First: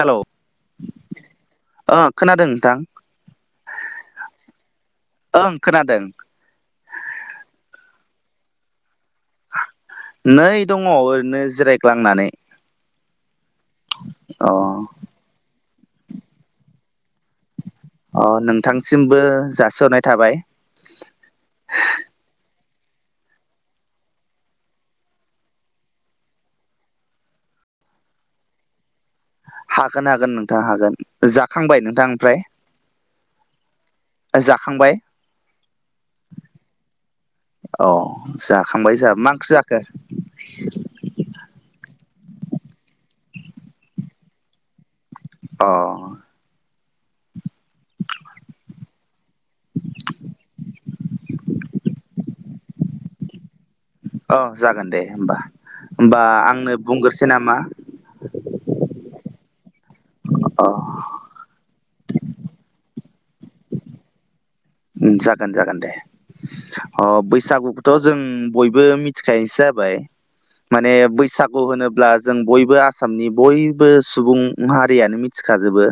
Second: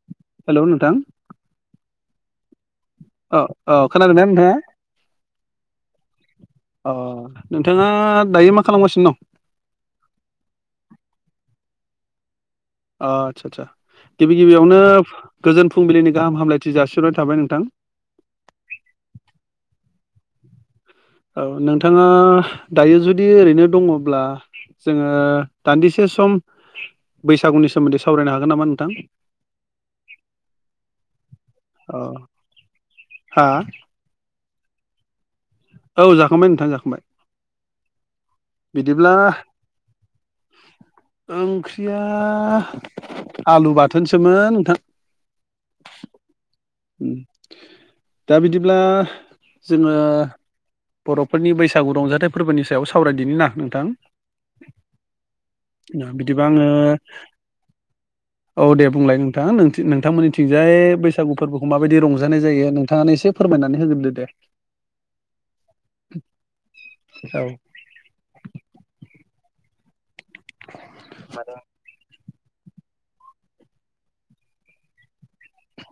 Hello hello नोंथां। अ खोनादों नोंथां। औ औ खोनादों ना नोंथांआ? ओं खोनादों अ' नोंथाङा दायो मा खालामगासिनो दं? नै दङ' ओरैनो जिरायग्लांनानै ओ आदसा आदसा गिबि अ गिबियावनो गोजोन फुंबिलिनि गाहाम हामलायथि जासि्र'नाय थाबाय नोंथां। अ' नोंथांसिमबो जास'नाय थाबाय औ नोंथाङा दायो जुदि ओरैनो दङब्ला जोङो दान्दिसे सम बैसागुनि सोमोन्दै सावरायनो हागोन नामा नोंथां? हागोन हागोन नोंथाङा हागोन। जाखांबाय अ नोंथां ओमफ्राय? हा? जाखांबाय? औ जाखांबाय नोंथां जाखांबाय। औ जाखांबाय बिदिब्ला जोंहा बो मा ओंक्रिजाखो? ओंख्रिया आलु बाथोनसोमोन नोंथां। अ'। दा बिदिब्ला जोङो। बर'फोरनि बैसागु रंजाथाइ फोरबोनि सायाव सावरायदिनि ना नोंथां। औ जागोन दे होमबा होमबा बिदिबा आङो आंनो बुंग्रोसै नामा? औ दे बुंलाय नोंथां अ नोंथांमोननिथिंजाय बैस बैसागु फोरबोफोरखौ माबायदि रंजानाय जायो। नोंथाङानो एसे फोरमायनानै होग्रोदो दे। जागोन जागोन दे। अ' औ बैसागु थ' जों बयबो मिथिखायोसो जाबाय माने बैसागु होनोब्ला जों बयबो आसामनि बयबो सुबुं हारियानो मिथिखाजोबो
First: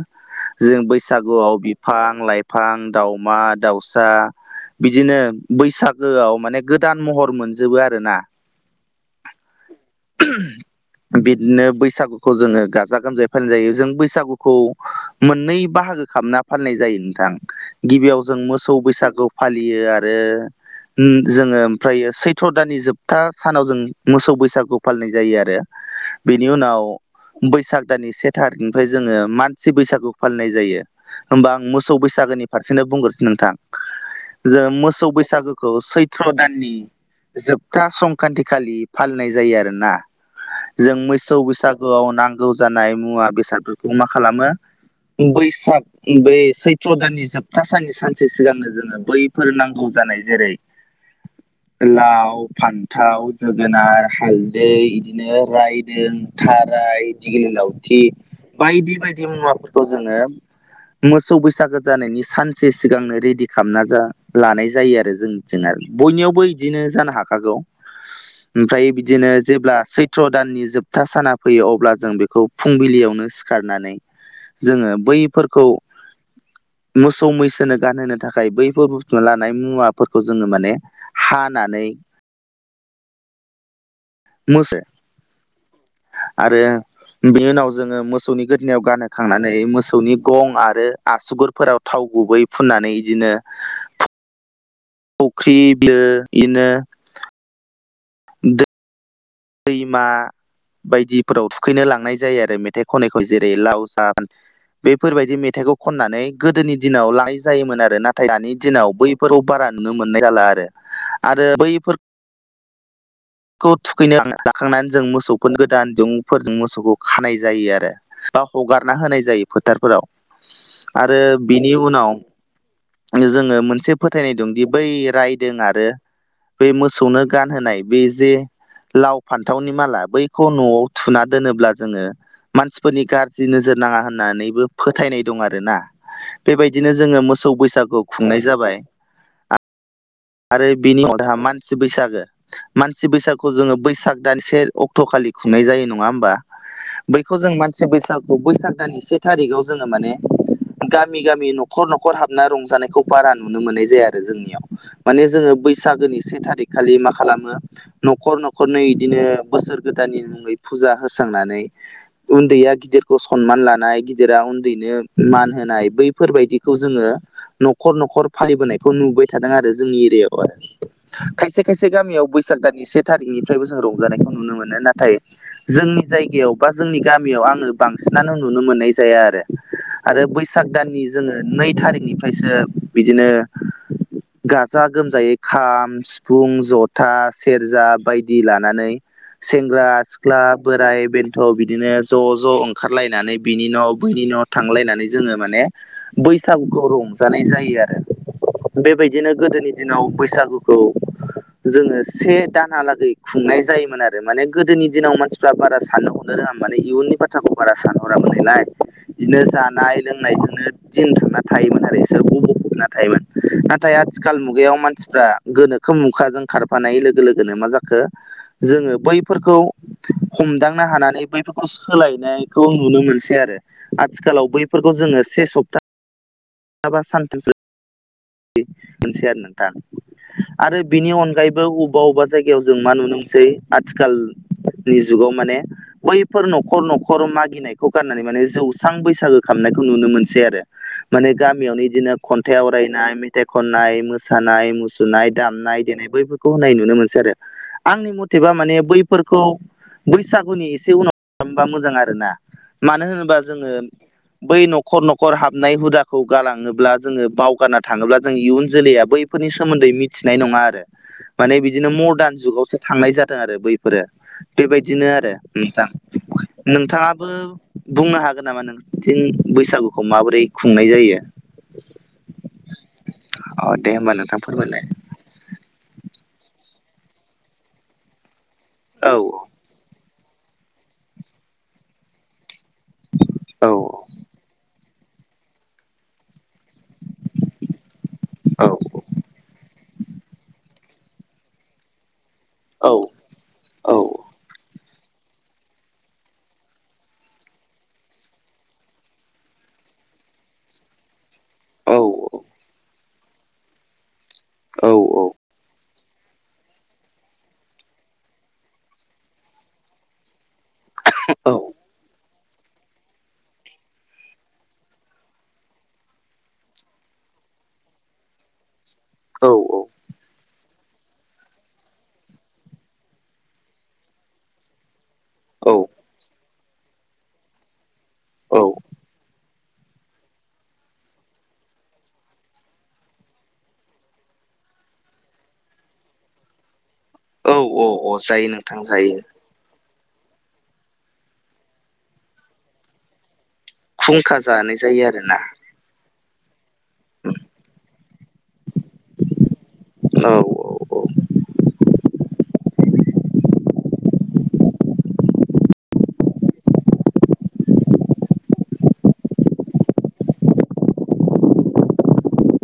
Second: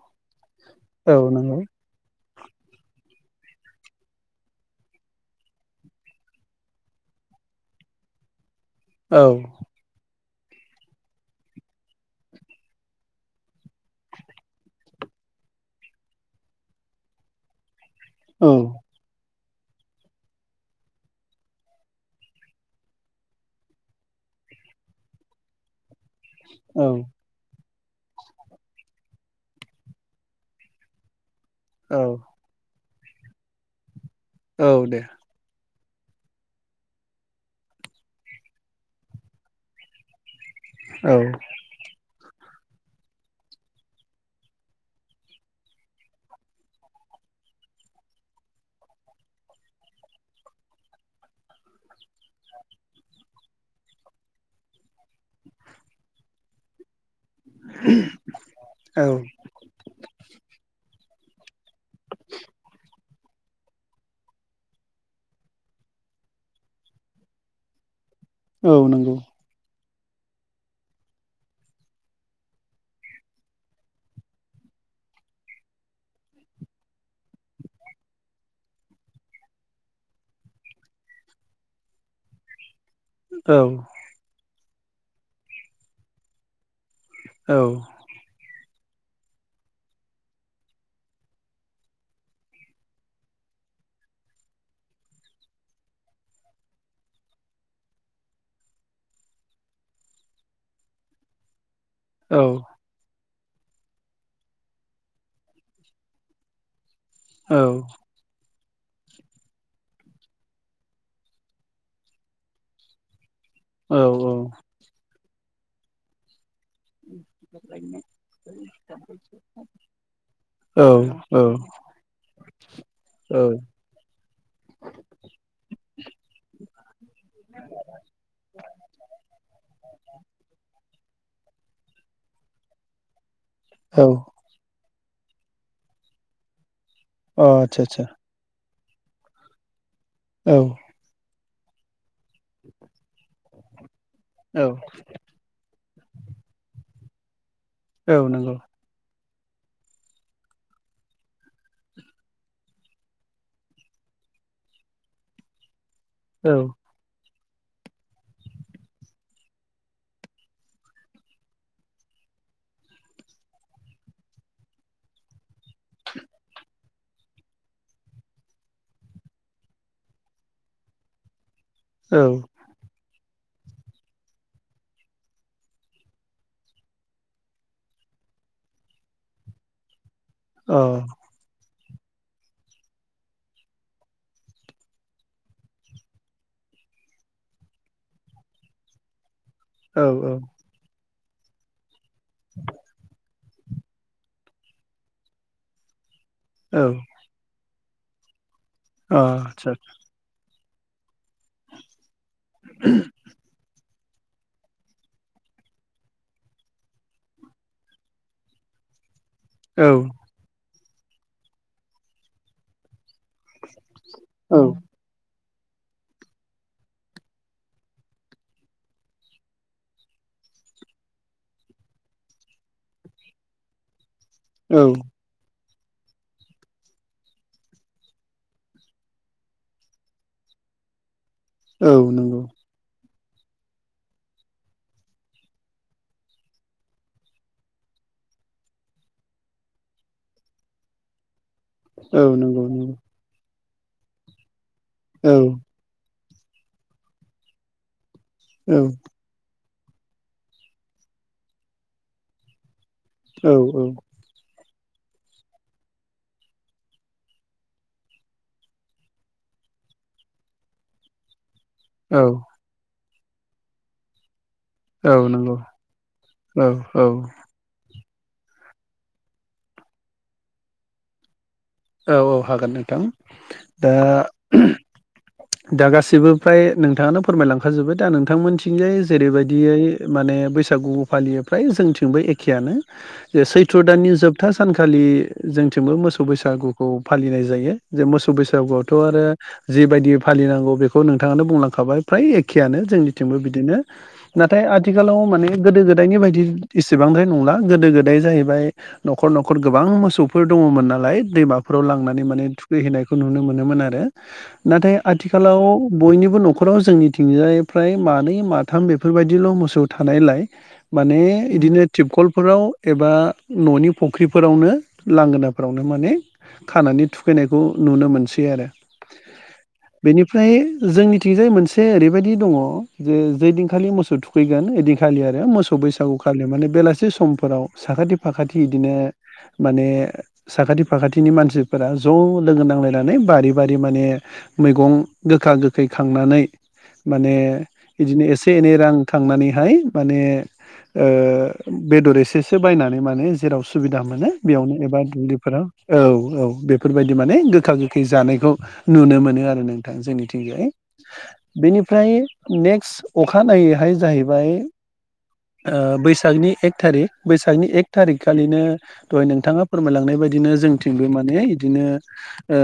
जों औ बैसागुआव नंगौ बिफां लाइफां दाउमा दाउसा बिदिनो बैसागोआव माने गोदान महर मोनजोबो आरो ना औ। बिदिनो बैसागुखौ जोङो गाजा गोमजायै फालि जायो जों बैसागुखौ मोननै बाहागो खालामना फालिनाय जायो नोंथां। गिबियाव जों औ मोसौ बैसागु फालियो आरो जोङो ओमफ्रायायो सैथ' दानानि जोबथा सानाव जों मोसौ बैसागु फालिनाय जायो आरो। [inaudible] बेनि औ उनाव बैसाग दानानि से थारिखनिफ्राय जोङो मानसि बैसागु फालिनाय जायो। होमबा आं मोसौ बैसागोनि फारसेनो बुंग्रोसो नोंथां जे औ दे मोसौ बैसागोखौ खौ सैथ्र' दाननि जोबथा संक्रान्त खालि फालिनाय जायो आरोना। जों औ मोसौ बैसागुआव नांगौ जानाय मुवा बेसादफोरखौ मा खालामो बैसाग बै सैत्र दाननि जोबथा साननि सान एसे सिगांनो जोङो बैफोर नांगौ जानाय जेरै [inaudible] लाव, फान्थाव, जोगोनार, हालदै, बिदिनो रायदों, थाराइ दिगिलि लावथि बायदि औ बायदि मुवाफोरखौ जोङो मोसौ बैसागो जानायनि सानसे सिगांनो रेडि खालामना लानाय जायो आरो जोंनिथिं जाय आरो बयनियावबो बिदिनो जानो हाखागौ। [inaudible] ओमफ्राय नंगौ बिदिनो जेब्ला सैथ्र दाननि जोबथा साना फैयो अब्ला जों बेखौ फुंबिलियावनो सिखारनानै जोङो बैफोरखौ मोसौ मैसो [unintelligible] गानहोनो थाखाय बैफोर बुस्थुना लानाय मुवाफोरखौ जोङो माने हानानै। औ मोसे आरो बेनि औ उनाव जोङो मोसौनि गोदनायाव गानो। खांनानै मोसौनि गं आरो आसुगुरफोराव थाव गुबै फुननानै इदिनो फख्रि बिलो इदिनो दै-दैमा बायदिफोराव थुखैनो लांनाय जायो औ आरो मेथाइ खनै खै जेरै लाव साम बेफोरबायदि मेथाइखौ खननानै गोदोनि दिनाव लाइ औ जायोमोन आरो नाथाय दानि दिनाव बैफोरखौ बारा नुनो मोननाय जाला आरो आरो बैफोर खौ औ थुखैनो ला-लाखांनानै जों मोसौफोर गोदान दिरुंफोरजों मोसौखौ खानाय जायो आरो बा हगारना होनाय जायो फोथारफोराव। औ आरो औ अ बिनि उनाव जोङो मोनसे फोथायनाय दंदि बै रायदों आरो बै मोसौनो गानहोनाय बे जे लाव फान्थावनि माला बैखौ न'आव थुना दोनोब्ला जोङो मानसिफोरनि गाज्रि नोजोर नाङा आदसा होननानैबो फोथायनाय दं आरो ना। बेबायदिनो जोङो मोसौ बैसागु आदसा खुंनाय जाबाय। औ आरो बिनि अनहा मानसि बैसागो मानसि बैसागुखौ जोङो बैसाग दान से औ अक्ट' खालि खुंनाय जायो नङा होमबा बैखौ जों मानसि औ बैसागु नंगौ बैसाग दाननि से थारिखाव जोङो माने गामि गामि न'खर न'खर हाबना रंजानायखौ बारा नुनो मोननाय जाया आरो जोंनियाव। माने जोङो बैसागोनि से औ थारिख खालि मा खालामो न'खर न'खर नै इदिनो बोसोर गोदाननि मुङै फुजा होस्रांनानै उन्दैया गिदिरखौ सनमान लानाय गिदिरा उन्दैनो मान होनाय बैफोरबायदिखौ जोङो न'खर न'खर फालिबोनायखौ नुबाय थादों आरो जोंनि एरियायाव आरो। खायसे खायसे औ अ गामियाव बैसाग दाननि से थारिखनिफ्रायबो जों रंजानायखौ नुनो मोनो नाथाय जोंनि जायगायाव बा जोंनि गामियाव आङो बांसिनानो नुनो मोननाय जाया आरो। आरो बैसाग दाननि जोङो नै थारिखनिफ्रायसो बिदिनो गाजा गोमजायै खाम, सिफुं, जथा, सेरजा बायदि लानानै सेंग्रा, औ सिख्ला, बोराय बेन्थ' बिदिनो ज' ज' ओंखारलायनानै बिनि न' बैनि न' थांलायनानै जोङो माने बै औ सागुखौ अ रंजानाय जायो आरो। बेबायदिनो गोदोनि आदसा दिनाव बैसागुखौ जोङो से दानालागै खुंनाय जायोमोन आरो माने गोदोनि दिनाव मानसिफ्रा बारा साननो हनो रोङामोन माने इयुननि [unintelligible] बारा सानहरामोन नालाय बिदिनो औ जानाय लोंनायजोंनो दिन थांना थायोमोन आरो बिसोर गब' जोबना थायोमोन। नाथाय आथिखाल औ मुगायाव मानसिफ्रा गोनोखो मुखाजों खारफानाय लोगो लोगोनो मा जाखो जोङो बैफोरखौ हमदांनो हानानै बैफोरखौ सोलायनायखौ नुनो मोनसै आरो। आथिखालाव औ बैफोरखौ जोङो से सप्ता सानथामसो मोनसेै आरो नोंथां आरो बिनि अनगायैबो ब औ अबेबा अबेबा नंगौ जायगायाव जों मा नुनो मोनसै आथिखालनि जुगाव माने बैफोर न'खर न'खर मागिनायखौ गारनानै माने जौस्रां बैसागो खालामनायखौ नुनो मोनसै आरो। माने गामियावनो बिदिनो औ खन्थाइ नंगौ नंगौ आवरायनाय मेथाइ खननाय मोसानाय मु नाय औ दामनाय देनाय बैफोरखौ होननाय नुनो मोनसै आरो आंनि मथेबा माने औ बै फोरखौ बैसागुनि एसे उनाव खालामबा मोजां आरोना मानो होनोब [unintelligible] औ जोङो औ बै न'खर न'खर हाबनाय हुदा खौ गालाङोब्ला जोङो बावगारना थाङोब्ला जों इयुन जोलैया बैफोरनि सोमोन्दै मिथिनाय नङा आरो। माने बिदिनो औ मदार्न जुगावसो थांनाय जादों आरो बैफोरो। बेबायदिनो औ आरो नंगौ नोंथां औ औ नोंथाङाबो औ बुंनो हागोन नामा नोंथिं बैसागुखौ माबोरै खुंनाय जायो? औ औ हागोन नोंथां अ दे दा होमबा नोंथां फोरमायलाय दा गासिबो फ्राय नोंथाङानो फोरमायलांखाजोब्बाय दा नोंथांमोनथिंजाय औ जेरैबायदियै माने बैसागु फालियो फाय जोंथिंबो एखेयानो जे औ सैथ्र' दाननि जोब जोबथा सानखालि जोंथिंबो मोसौ बैसागु फालिनाय जायो जे मोसौ औ बैसागुआवथ' आरो जिबायदि फालिनांगौ बेखौ खौ नोंथाङनो बुंलांखाबाय फ्राय एखेआनो औ जोंनिथिंबो बिदिनो नाथाय आ आथिखालाव माने गोदो गोदायनि बायदि एसेबांद्राय नंला गोदो गोदाय जाहैबाय न'खर न'खर गोबां मोसौफोर दङमोन नालाय दैमा फोराव औ लांनानै माने थुखैहैनायखौ नुनो मोनोमोन आरो औ नाथाय आथिखालाव बयनिबो न'खराव जोंनिथिंजायफ्राय मानै माथाम बेफोरबायदिल' मोसौ थानायलाय माने बिदिनो थिबखलफोराव एबा न'नि फुख्रिफोरावनो लांगोनाफोरावनो माने। खानानै थुखैनायखौ नुनो मोनसै आरो। औ औ। बेनिफ्राय जोंनिथिंजाय मोनसे ओरैबायदि दङ। जे जेदिनखालि मोसौ थुखैगोन ओदिन खालियो आरो मोसौ बैसागु खालि माने बेलासि समफोराव साखाथि फाखाथि औ इदिनो माने साखाथि फाखाथिनि मानसिफोरा ज' लोगो नांलायनानै बारि बारि माने मैगं गोखा गोखै खांनानै माने औ औ बिदिनो जायो एसे एनै नोंथां रां जायो थांनानै हाय माने ओ बेदर एसे से बायनानै जेराव सो सुबिदा मोनो खुंखा बेयावनो जानाय एबा जायो आरोना दुब्लिफोराव औ औ बे बेफोरबायदि माने गोखा गोखै जानायखौ नुनो मोनो आरो नोंथां औ जोंनिथिंहाय। बेनिफ्राय नेक्स्ट अखानायैहाय जाहैबाय ओ बैसागनि एक थारिख बैसागनि एक थारिक खालिनो दहाय नोंथाङा फोरमायलांनाय बायदिनो जोंथिंबो माने बिदिनो ओ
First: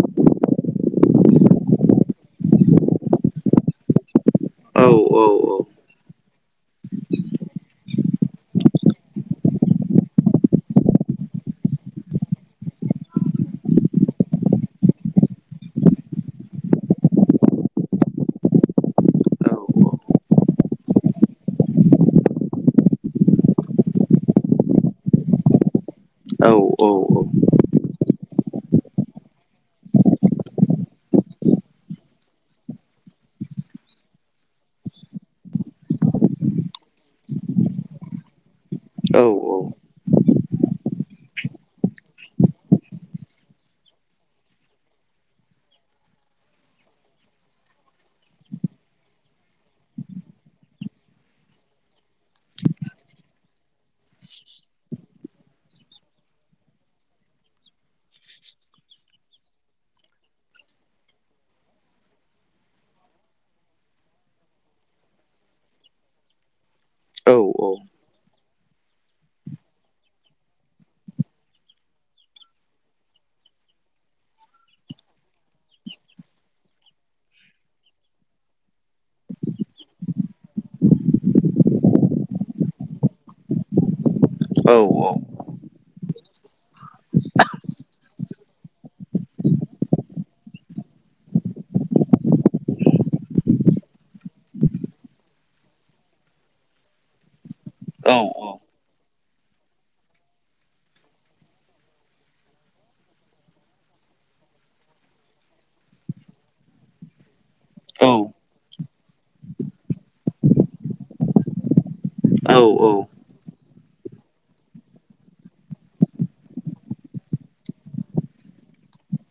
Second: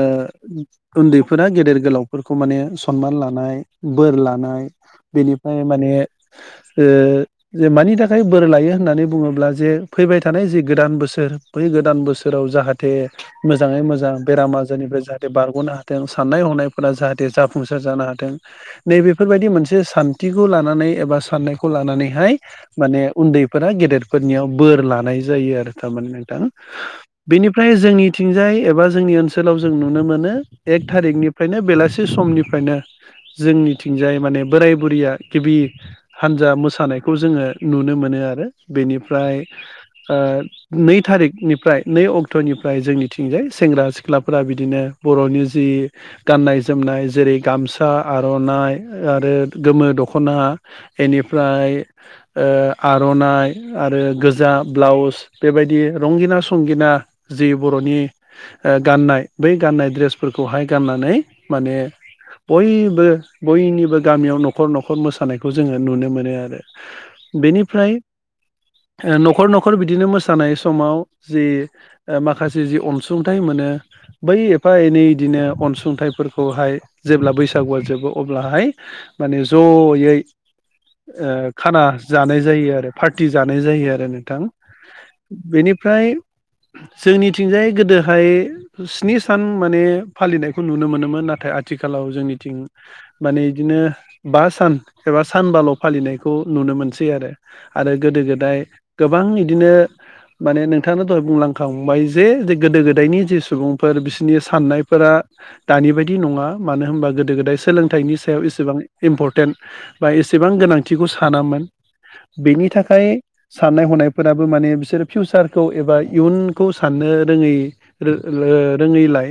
उन्दैफोरा गेदेर गोलावफोरखौ माने सनमान लानाय बोर लानाय औ बेनिफ्राय माने ओ जे मानि थाखाय बोर लायो होननानै बुङोब्ला जे फैबाय थानाय ज गोदान बोसोर बै गोदान बोसोराव जाहाथे थे मोजाङै मोजां बेराम आजारनिफ्राय जाहाथे बारग'नो हाथों साननाय हनायफोरा जाहाथे जाफुंसार जानो हाथों। नै बेेफोरबायदि औ मोनसे सान्थिखौ लानानै एबा साननायखौ लानानैहाय माने उन्दैफोरा गेदेरफोरनियाव बोर लानाय जायो आरो थारमाने नोंथां। औ औ औ औ । फ्राय जोंनिथििंजाय एबा जोंनि ओनसोलाव जों नुनो मोनो। एक थारिकनिफ्रायनो बेलासि समनिफ्रायनो जोंनिथिंजाय माने बोराय बुरिया गिबि हानजा मोसानायखौ जोङो नुनो मोनो आरो बेनिफ्राय नै थारिखनिफ्राय नै अक्ट' बथ'निफ्राय जोंनिथिंजाय सेंग्रा सिख्लाफोरा बिदिनो बर'नि जि गाननाय जोमनाय जेरै गामसा आर'नाइ आरो गोमो दख'ना बेनिफ्राय आर'नाइ आरो गोजा ब्लाउस बेबायदि रंगिना संगिना जि बर'नि गाननाय बै गाननाय ड्रेसफोरखौहाय गाननानै माने बयबो बयनिबो गामियाव न'खर न'खर मोसानायखौ जोङो नुनो मोनो आरो बेनिफ्राय न'खर न'खर बिदिनो मोसानाय समाव जि माखासे जि अनसुंथाइ मोनो। बै एफा एनै बिदिनो अनसुंथाइफोरखौहाय जेब्ला बैसागुआ जोबो अब्लाहाय माने जयै खाना जानाय जायो आरो पार्टि जानाय जायो आरो नों थां औ औ बेनिफ्राय जोंनिथिंजाय गोदोहाय स्नि सान माने फालिनायखौ नुनो मोनोमोन नाथाय आथिखालाव जोंनिथिं माने बिदिनो बा सान एबा सानबाल' फालिनायखौ नुनो मोनसै आरो आरो गोदो औ औ गोदाय गोबां बिदिनो माने नोंथां दहाय बुंलां खांबाय जे जे गोदो गोदायनि जे सुबुंफोर बिसोरनि साननायफोरा दानि बायदि नङा मानो होनबा गोदो गोदाय औ सोलोंथाइनि सायाव एसेबां इम्पर्टेन्ट बा एसेबां गोनांथिखौ सानामोन औ बेनि थाखाय साननाय हनायफोराबो माने बिसोरो फिउचारखौ एबा इयुन बे खौ साननो रोङै रोङैलाय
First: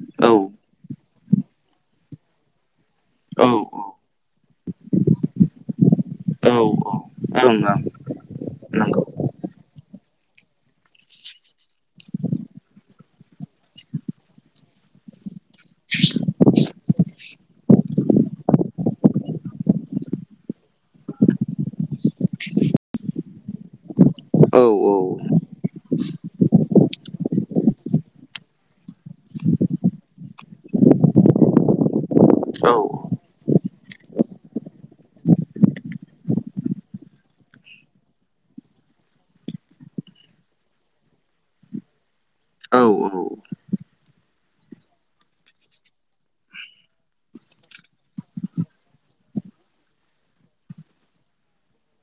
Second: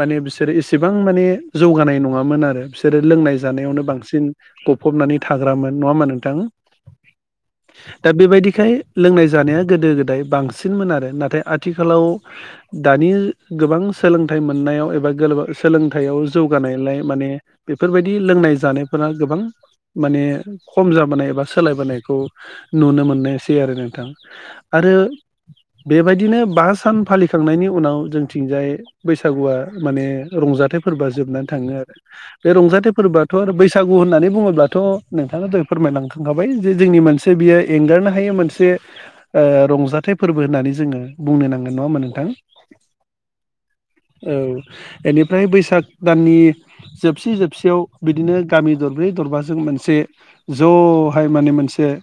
माने औ बिसोरो एसेबां माने जौगानाय नङामोन आरो बिसोरो लोंनाय औ जानायावनो बांसिन गफबनानै थाग्रामोन नङामा नोंथां ओं ओं दा बेबायदिखाय नंगौ लोंनाय जानाया गोदो गोदाय बांसिनमोन आरो नाथाय नाथाय आथिखालाव दानि गोबां सोलोंथाइ मोननायाव एबा सोलोंथाइयाव जौगानायलाय माने बेफोरबायदि लोंनाय जानायफोरा गोबां माने खम जाबोनाय एबा सोलायबोनायखौ नुनो मोननायसै आरो नोंथां औ औ आरो बेबायदिनो बा सान फालिखांनायनि उनाव जोंथिंजाय बैसागुआ माने रंजाथाइ फोरबोआ जोबनानै थाङो आरो बे रंजाथाइ फोरबोआथ' आरो बैसागु होननानै बुङोब्लाथ' नोंथाङा जै फोरमायलांखा खाबाय जे जोंनि मोनसे बियो एंगारनो हायो मोनसे रंजाथाइ फोरबो होननानै जोङो बुंनो नांगोन नङामोन नोंथां औ औ औ बेनिफ्राय बैसाग दाननि जोबसि जोबसियाव बिदिनो गामि दरब्रै दरबाजों मोनसे ज'हाय माने मोनसे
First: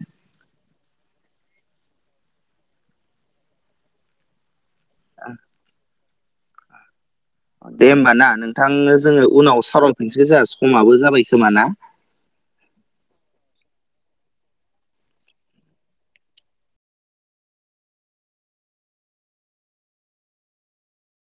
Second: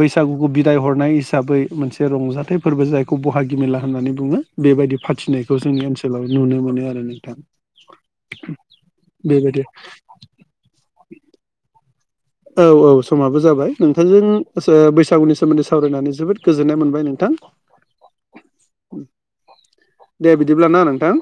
बैसागुखौ बिदाय हरनाय हिसाबै मोनसे रंजाथाइ फोरबो जाय खौ बहागि मेला होननानै बुङो बेबायदि फाथिनायखौ जोंनि ओनसोलाव नुनो मोनो आरो नोंथां दे होमबा ना नोंथांनो जोङो बेबायदि उनाव सावरायफिनसै जोंहा समाबो जाबाय खोमा ना औ औ समाबो जाबाय नोंथांजों बैसागुनि सोमोन्दै सावरायनानै जोबोद गोजोननाय मोनबाय नोंथां दे बिदिब्लाना नोंथां